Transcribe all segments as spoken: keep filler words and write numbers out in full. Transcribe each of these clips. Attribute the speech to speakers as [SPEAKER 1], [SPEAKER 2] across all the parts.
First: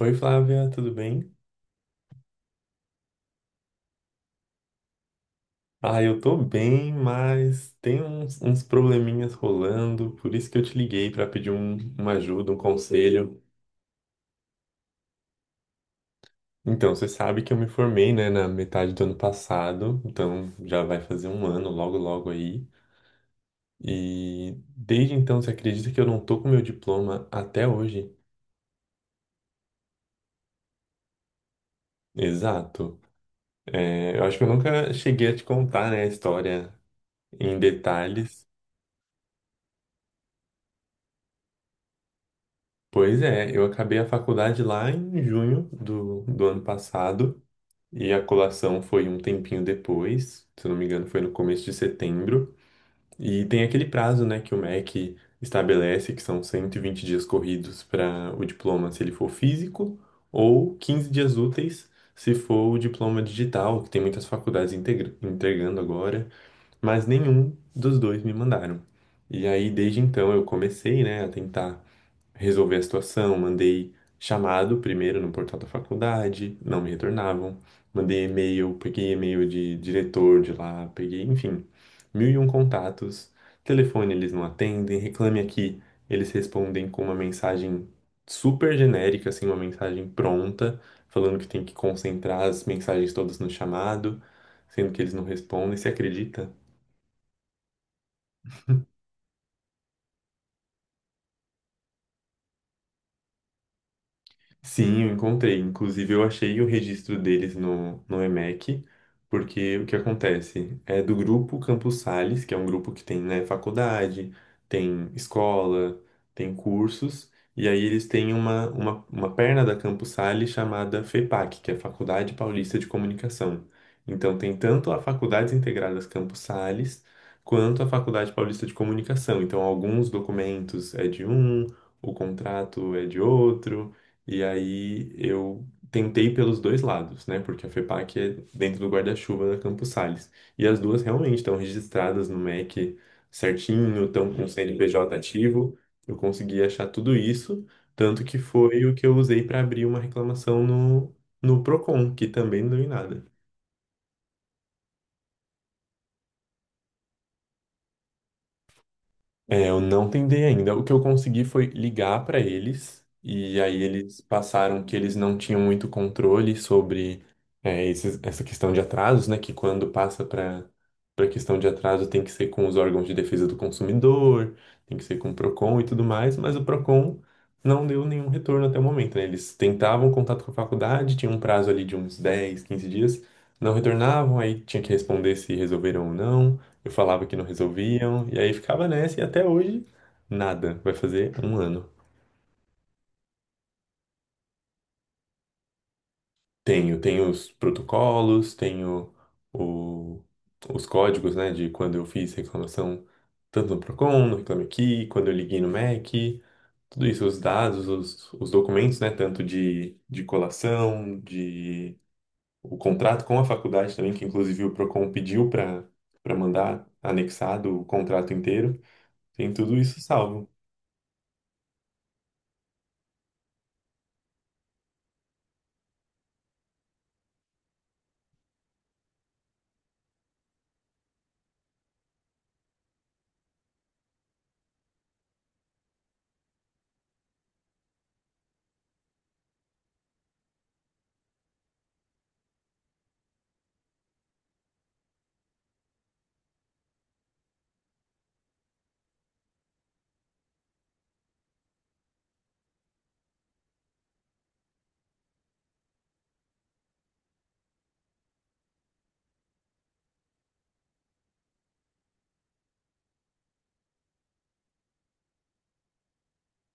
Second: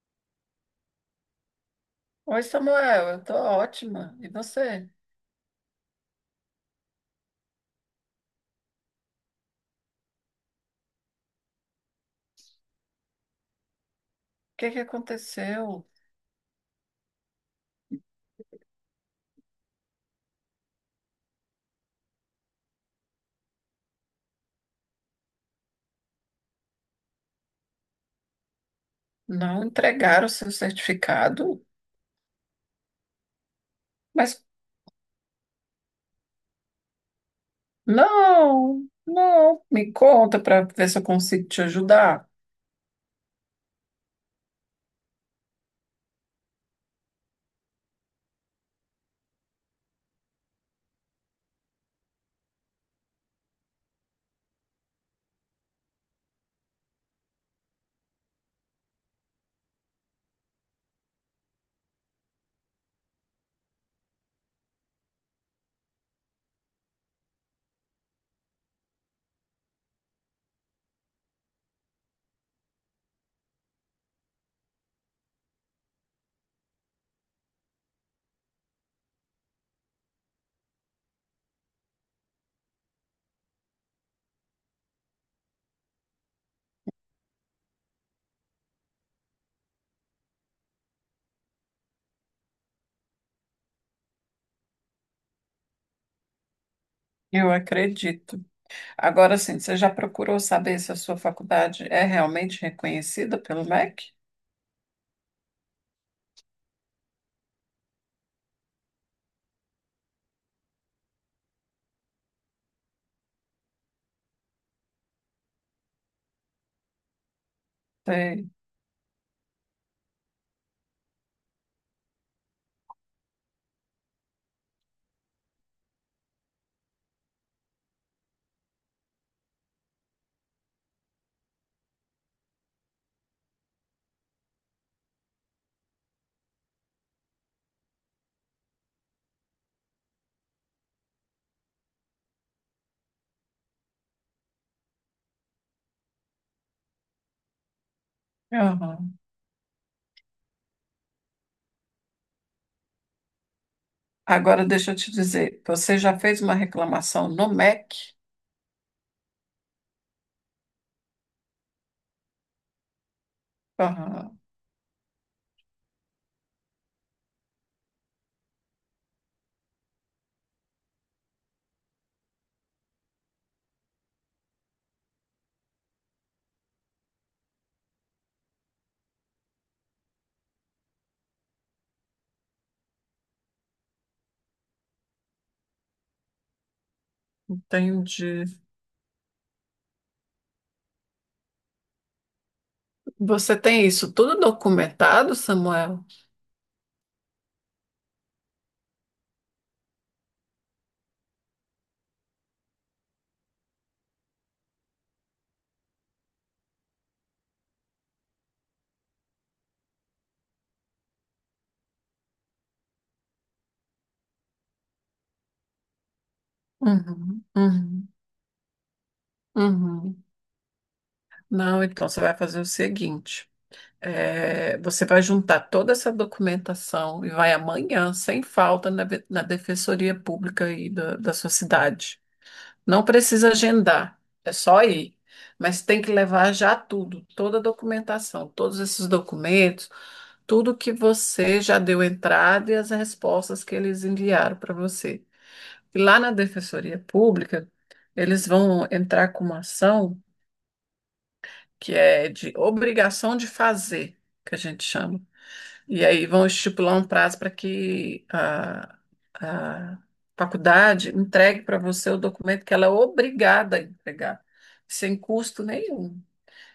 [SPEAKER 1] Oi, Flávia, tudo bem?
[SPEAKER 2] Oi, Samuel, eu tô ótima. E você?
[SPEAKER 1] Ah, eu tô bem, mas tem uns, uns probleminhas rolando, por isso que eu te liguei para pedir um- uma ajuda, um conselho.
[SPEAKER 2] O que que aconteceu?
[SPEAKER 1] Então, você sabe que eu me formei, né, na metade do ano passado, então já vai fazer um ano logo, logo aí. E desde então, você acredita que eu não tô com meu diploma até hoje?
[SPEAKER 2] Não entregaram o seu certificado?
[SPEAKER 1] Exato. É, eu acho que
[SPEAKER 2] Mas
[SPEAKER 1] eu nunca cheguei a te contar, né, a história em detalhes.
[SPEAKER 2] não, não. Me conta para ver se eu consigo te ajudar.
[SPEAKER 1] Pois é, eu acabei a faculdade lá em junho do, do ano passado e a colação foi um tempinho depois, se eu não me engano, foi no começo de setembro. E tem aquele prazo, né, que o M E C estabelece, que são cento e vinte dias corridos para o diploma se ele for físico, ou quinze dias úteis se for o diploma digital, que tem muitas faculdades integra- entregando agora, mas nenhum dos dois me mandaram. E aí, desde então, eu comecei, né, a tentar resolver a situação, mandei chamado primeiro no portal da faculdade, não me retornavam, mandei e-mail, peguei e-mail de diretor de lá, peguei, enfim, mil e um contatos, telefone eles não atendem, reclame aqui, eles respondem com uma mensagem super genérica, assim, uma mensagem pronta, falando que tem que concentrar as mensagens todas no chamado, sendo que eles não respondem, você acredita?
[SPEAKER 2] Eu acredito. Agora sim, você já procurou saber se a sua faculdade é realmente reconhecida pelo M E C?
[SPEAKER 1] Sim, eu encontrei. Inclusive, eu achei o registro deles no, no E M E C, porque o que acontece? É do grupo Campus Sales, que é um grupo que tem, né, faculdade, tem escola, tem cursos, e aí eles têm
[SPEAKER 2] Sei.
[SPEAKER 1] uma, uma, uma perna da Campus Sales chamada FEPAC, que é Faculdade Paulista de Comunicação. Então, tem tanto a Faculdades Integradas Campus Sales, quanto a Faculdade Paulista de Comunicação. Então, alguns documentos é de um, o contrato é de outro. E aí eu tentei pelos dois lados, né? Porque a FEPAC é dentro do guarda-chuva da Campos Sales. E as duas realmente estão registradas no M E C certinho, estão com o C N P J ativo. Eu consegui achar tudo isso, tanto que foi o que eu
[SPEAKER 2] Aham.
[SPEAKER 1] usei para abrir uma reclamação no, no Procon, que também não deu em nada.
[SPEAKER 2] Agora deixa eu te dizer, você já fez uma reclamação no M E C?
[SPEAKER 1] É, eu não tentei ainda. O que eu consegui foi ligar para eles, e aí eles
[SPEAKER 2] Aham,
[SPEAKER 1] passaram que eles não tinham muito controle sobre é, esses- essa questão de atrasos, né? Que quando passa para para questão de atraso tem que ser com os órgãos de defesa do consumidor, tem que ser com o Procon e tudo mais, mas o Procon não deu nenhum retorno até o momento, né? Eles tentavam contato com a faculdade, tinha um prazo ali de uns dez quinze dias, não retornavam, aí tinha que responder se resolveram ou não. Eu falava que não resolviam, e
[SPEAKER 2] entendi.
[SPEAKER 1] aí ficava nessa, e até hoje, nada. Vai fazer um ano.
[SPEAKER 2] Você tem isso tudo documentado, Samuel?
[SPEAKER 1] Tenho, tenho os protocolos, tenho o- os códigos, né, de quando eu fiz reclamação, tanto no Procon, no Reclame Aqui, quando eu liguei no M E C, tudo isso, os dados, os, os documentos, né, tanto de, de colação, de o contrato com a faculdade também, que inclusive o Procon pediu para para mandar
[SPEAKER 2] Uhum,
[SPEAKER 1] anexado o
[SPEAKER 2] uhum,
[SPEAKER 1] contrato inteiro. Tem tudo isso
[SPEAKER 2] uhum.
[SPEAKER 1] salvo.
[SPEAKER 2] Não, então você vai fazer o seguinte: é, você vai juntar toda essa documentação e vai amanhã, sem falta, na, ve- na Defensoria Pública aí da, da sua cidade. Não precisa agendar, é só ir. Mas tem que levar já tudo, toda a documentação, todos esses documentos, tudo que você já deu entrada e as respostas que eles enviaram para você. E lá na Defensoria Pública, eles vão entrar com uma ação, que é de obrigação de fazer, que a gente chama. E aí vão estipular um prazo para que a, a faculdade entregue para você o documento que ela é obrigada a entregar, sem custo nenhum.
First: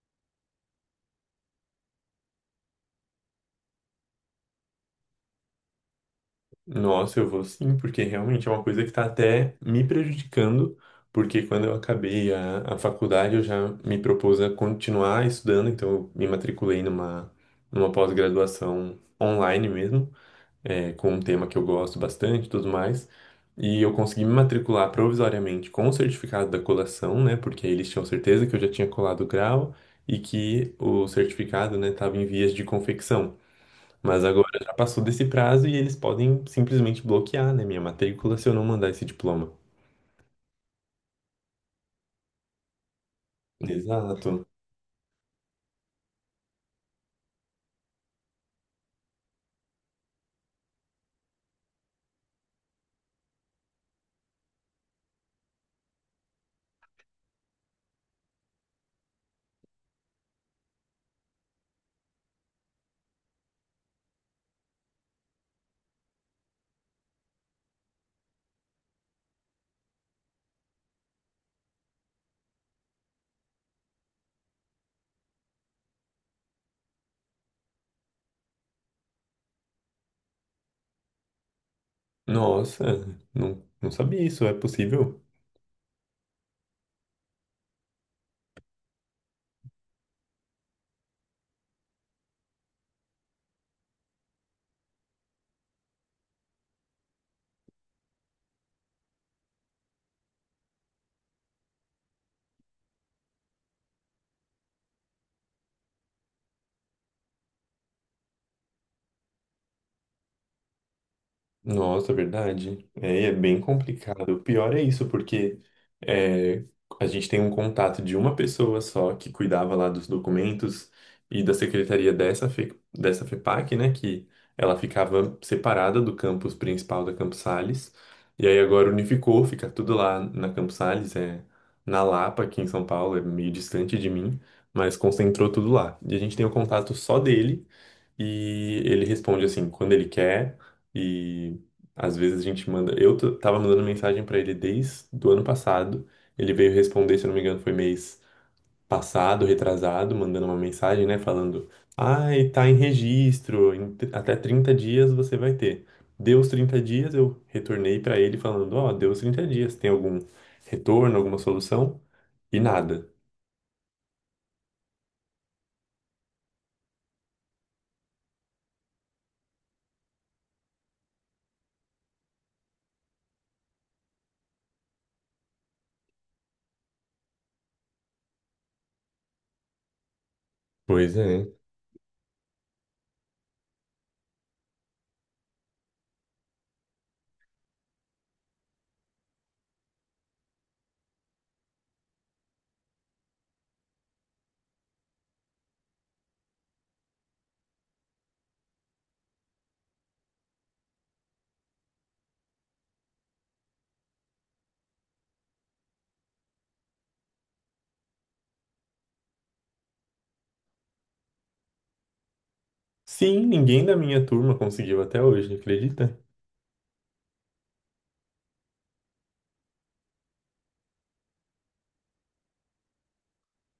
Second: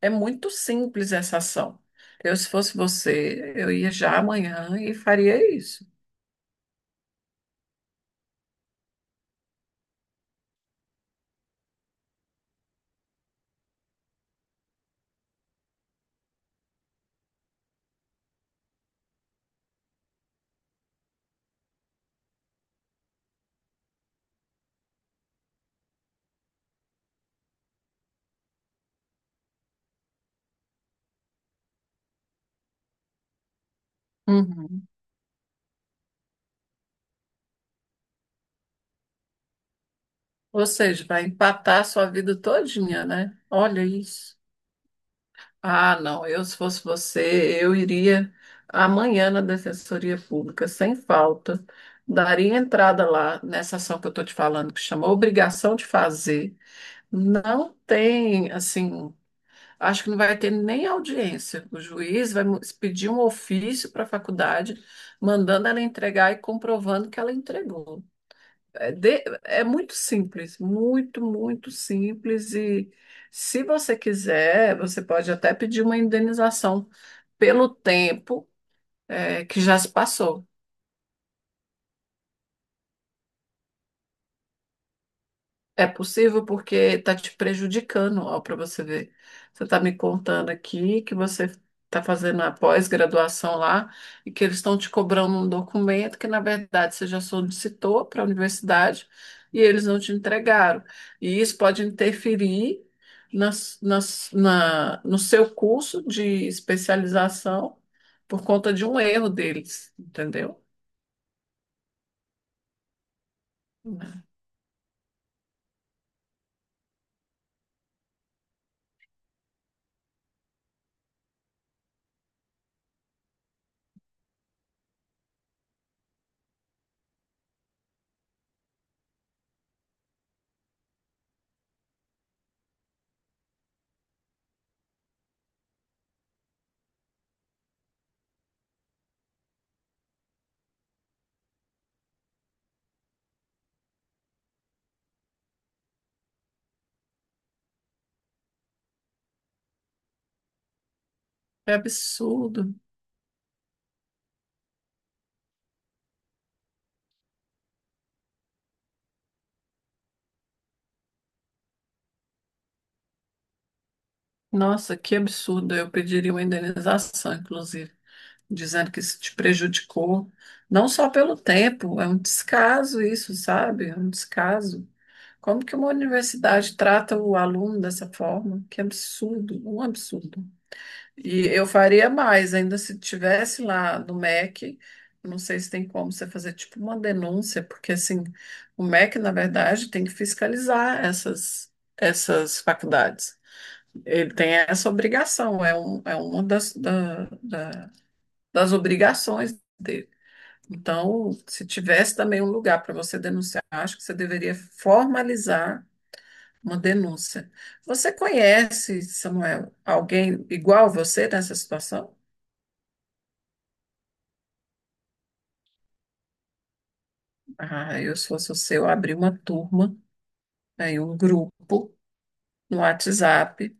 [SPEAKER 2] É muito simples essa ação. Eu, se fosse você, eu ia já amanhã e faria isso.
[SPEAKER 1] Nossa, eu vou sim, porque realmente é uma coisa que está até me prejudicando, porque quando eu acabei a, a faculdade eu já me propus a continuar estudando, então eu me matriculei numa, numa pós-graduação online mesmo, é, com um tema que eu gosto bastante e tudo mais, e eu consegui me matricular provisoriamente com o certificado da colação, né, porque eles tinham certeza que eu já tinha colado o grau e que o certificado, né, estava em vias de confecção. Mas agora já
[SPEAKER 2] Uhum.
[SPEAKER 1] passou desse prazo e eles podem simplesmente bloquear, né, minha matrícula se eu não mandar esse diploma.
[SPEAKER 2] Ou seja, vai empatar a sua vida todinha, né? Olha
[SPEAKER 1] Exato.
[SPEAKER 2] isso. Ah, não, eu se fosse você, eu iria amanhã na Defensoria Pública, sem falta, daria entrada lá nessa ação que eu estou te falando, que chama obrigação de fazer. Não tem, assim, acho que não vai ter nem audiência. O juiz vai mu- pedir um ofício para a faculdade, mandando ela entregar e comprovando que ela entregou. É, de- é muito simples, muito, muito simples. E se você quiser, você pode até pedir uma indenização pelo tempo, é, que já se passou.
[SPEAKER 1] Nossa, não, não sabia isso. É possível?
[SPEAKER 2] É possível porque está te prejudicando, ó, para você ver. Você está me contando aqui que você está fazendo a pós-graduação lá e que eles estão te cobrando um documento que, na verdade, você já solicitou para a universidade e eles não te entregaram. E isso pode interferir nas, nas, na, no seu curso de especialização por conta de um erro deles, entendeu?
[SPEAKER 1] Nossa, verdade. É, e é bem complicado. O pior é isso, porque é, a gente tem um contato de uma pessoa só que cuidava lá dos documentos e da secretaria dessa, Fe, dessa FEPAC, né? Que ela ficava separada do campus principal da Campos Sales. E aí agora unificou, fica tudo lá na Campos Sales, é na Lapa, aqui em São Paulo, é meio distante de mim, mas concentrou tudo lá. E a gente tem o contato só dele e ele responde assim, quando ele quer. E às vezes a gente manda. Eu t- tava mandando mensagem pra ele desde do ano passado. Ele veio responder, se eu não me engano, foi mês passado, retrasado, mandando uma mensagem, né? Falando:
[SPEAKER 2] É
[SPEAKER 1] Ai, tá em
[SPEAKER 2] absurdo.
[SPEAKER 1] registro, em t- até trinta dias você vai ter. Deu os trinta dias, eu retornei pra ele falando: Ó, deu os trinta dias, tem algum retorno, alguma solução? E nada.
[SPEAKER 2] Nossa, que absurdo. Eu pediria uma indenização, inclusive, dizendo que isso te prejudicou, não só pelo tempo, é um descaso isso, sabe? É um descaso. Como que uma universidade trata o aluno dessa forma? Que absurdo, um absurdo.
[SPEAKER 1] Pois é.
[SPEAKER 2] E eu faria mais, ainda se tivesse lá no M E C, não sei se tem como você fazer tipo uma denúncia, porque assim, o M E C, na verdade, tem que fiscalizar essas, essas faculdades. Ele tem essa obrigação, é, um, é uma das, da- da- das obrigações dele. Então, se tivesse também um lugar para você denunciar, acho que você deveria formalizar uma denúncia. Você conhece, Samuel, alguém igual a você nessa situação?
[SPEAKER 1] Sim, ninguém da minha turma conseguiu até hoje, acredita?
[SPEAKER 2] Ah, eu, se fosse você, eu abri uma turma, aí um grupo no WhatsApp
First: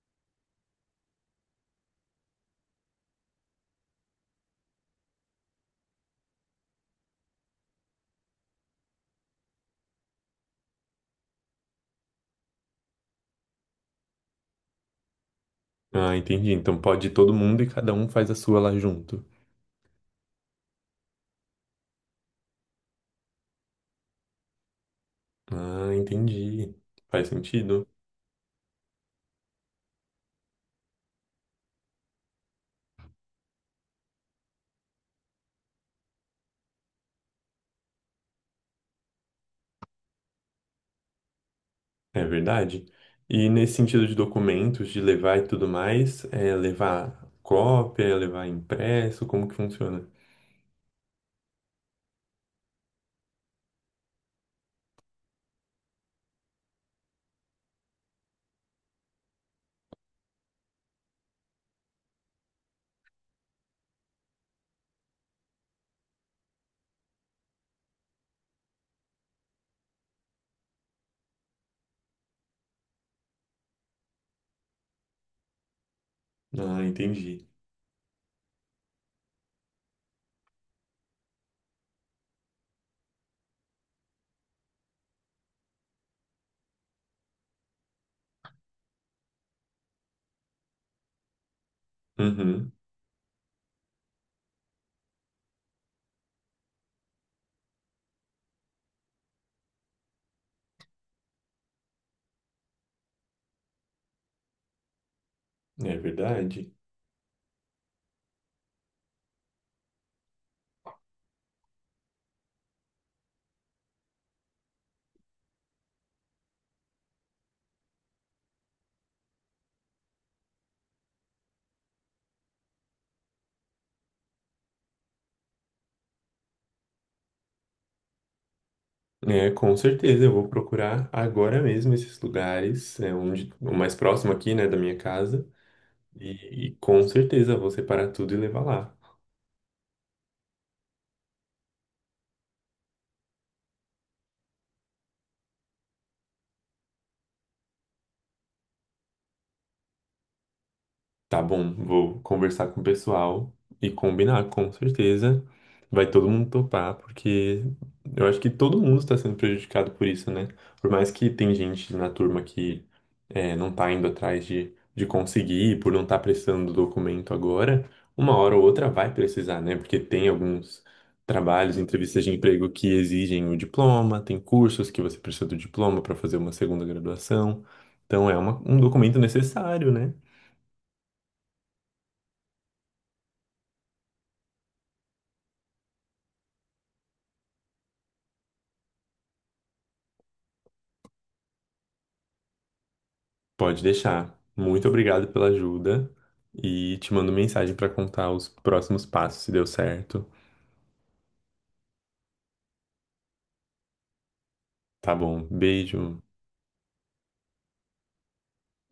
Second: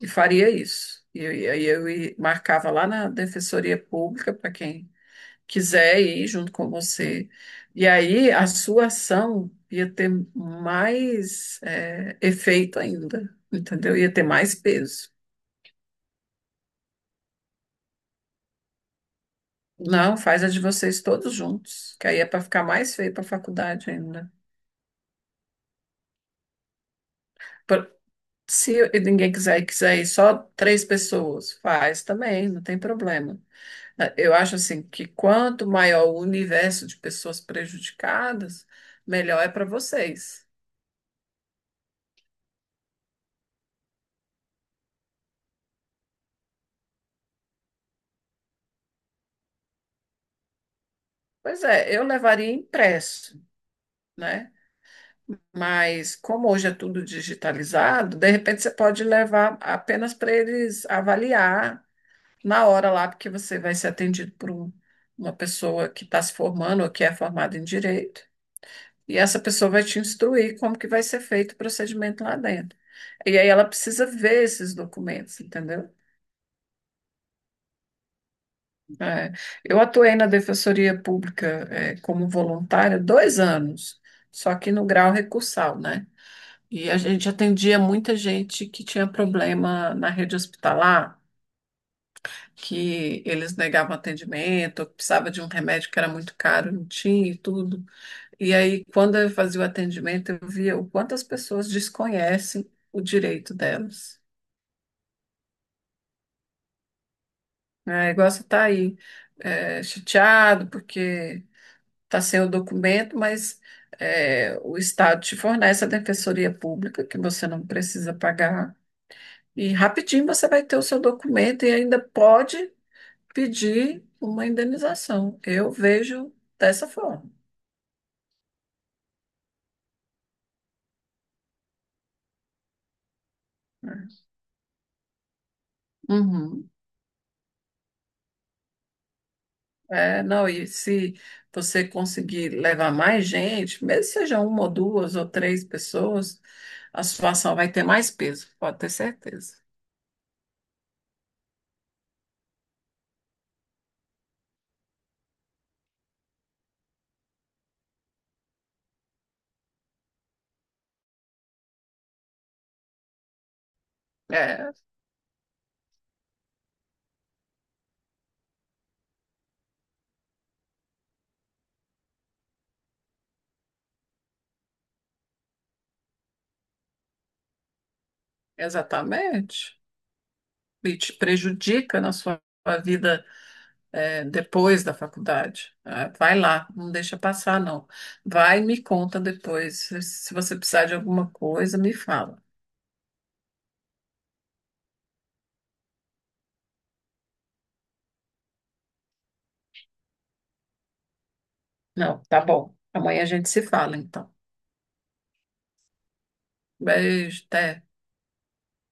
[SPEAKER 2] e faria isso. E eu, e aí eu, ia- Marcava lá na Defensoria Pública para quem quiser ir junto com você. E aí a sua ação ia ter mais, é, efeito ainda, entendeu? Ia ter mais peso.
[SPEAKER 1] Ah, entendi. Então pode ir todo mundo e cada um faz a sua lá junto.
[SPEAKER 2] Não, faz a de vocês todos juntos, que aí é para ficar mais feio para a faculdade ainda.
[SPEAKER 1] Ah, entendi. Faz sentido.
[SPEAKER 2] Por- Se ninguém quiser e quiser ir só três pessoas, faz também, não tem problema. É, Eu acho assim que, quanto maior o universo de pessoas prejudicadas, melhor é para vocês.
[SPEAKER 1] É verdade. E nesse sentido de documentos, de levar e tudo mais, é levar cópia, é levar impresso, como que funciona?
[SPEAKER 2] Pois é, eu levaria impresso, né? Mas como hoje é tudo digitalizado, de repente você pode levar apenas para eles avaliar na hora lá, porque você vai ser atendido por um- uma pessoa que está se formando ou que é formada em direito, e essa pessoa vai te instruir como que vai ser feito o procedimento lá dentro. E aí ela precisa ver esses documentos, entendeu?
[SPEAKER 1] Ah, entendi.
[SPEAKER 2] É, eu atuei na Defensoria Pública, é, como voluntária dois anos, só que no grau recursal, né? E a gente atendia muita gente que tinha problema na rede hospitalar,
[SPEAKER 1] Uhum,
[SPEAKER 2] que eles negavam atendimento, ou que precisava de um remédio que era muito caro, não tinha e tudo. E aí, quando eu fazia o atendimento, eu via o quanto as pessoas desconhecem o direito delas.
[SPEAKER 1] é verdade.
[SPEAKER 2] Né? É igual você está aí, é, chateado porque tá sem o documento, mas é, o Estado te fornece a defensoria pública, que você não precisa pagar. E rapidinho você vai ter o seu documento e ainda pode pedir uma indenização. Eu vejo dessa forma.
[SPEAKER 1] É, com certeza, eu vou procurar agora mesmo esses lugares, é, onde, o mais
[SPEAKER 2] Né?
[SPEAKER 1] próximo aqui, né, da minha casa, e,
[SPEAKER 2] Uhum.
[SPEAKER 1] e com certeza vou separar tudo e levar lá.
[SPEAKER 2] É, não, e se você conseguir levar mais gente, mesmo que seja uma ou duas ou três pessoas, a situação vai ter mais peso, pode ter certeza.
[SPEAKER 1] Tá bom, vou conversar com o pessoal e combinar, com certeza. Vai todo mundo topar, porque eu acho que todo mundo está sendo prejudicado por isso, né? Por mais que tem gente na turma que é, não tá indo atrás
[SPEAKER 2] É,
[SPEAKER 1] de, de conseguir, por não estar precisando do documento agora, uma hora ou outra vai precisar, né? Porque tem alguns trabalhos, entrevistas de emprego que exigem o diploma, tem cursos que você precisa do diploma para fazer uma segunda graduação. Então é uma- um documento
[SPEAKER 2] exatamente.
[SPEAKER 1] necessário, né?
[SPEAKER 2] E te prejudica na sua vida, é, depois da faculdade. Ah, vai lá, não deixa passar, não. Vai e me conta depois. Se se você precisar de alguma coisa, me fala.
[SPEAKER 1] Pode deixar. Muito obrigado pela ajuda e te mando mensagem para contar os próximos passos, se deu certo.
[SPEAKER 2] Não, tá bom. Amanhã a gente se fala, então.
[SPEAKER 1] Tá bom. Beijo.
[SPEAKER 2] Beijo, até.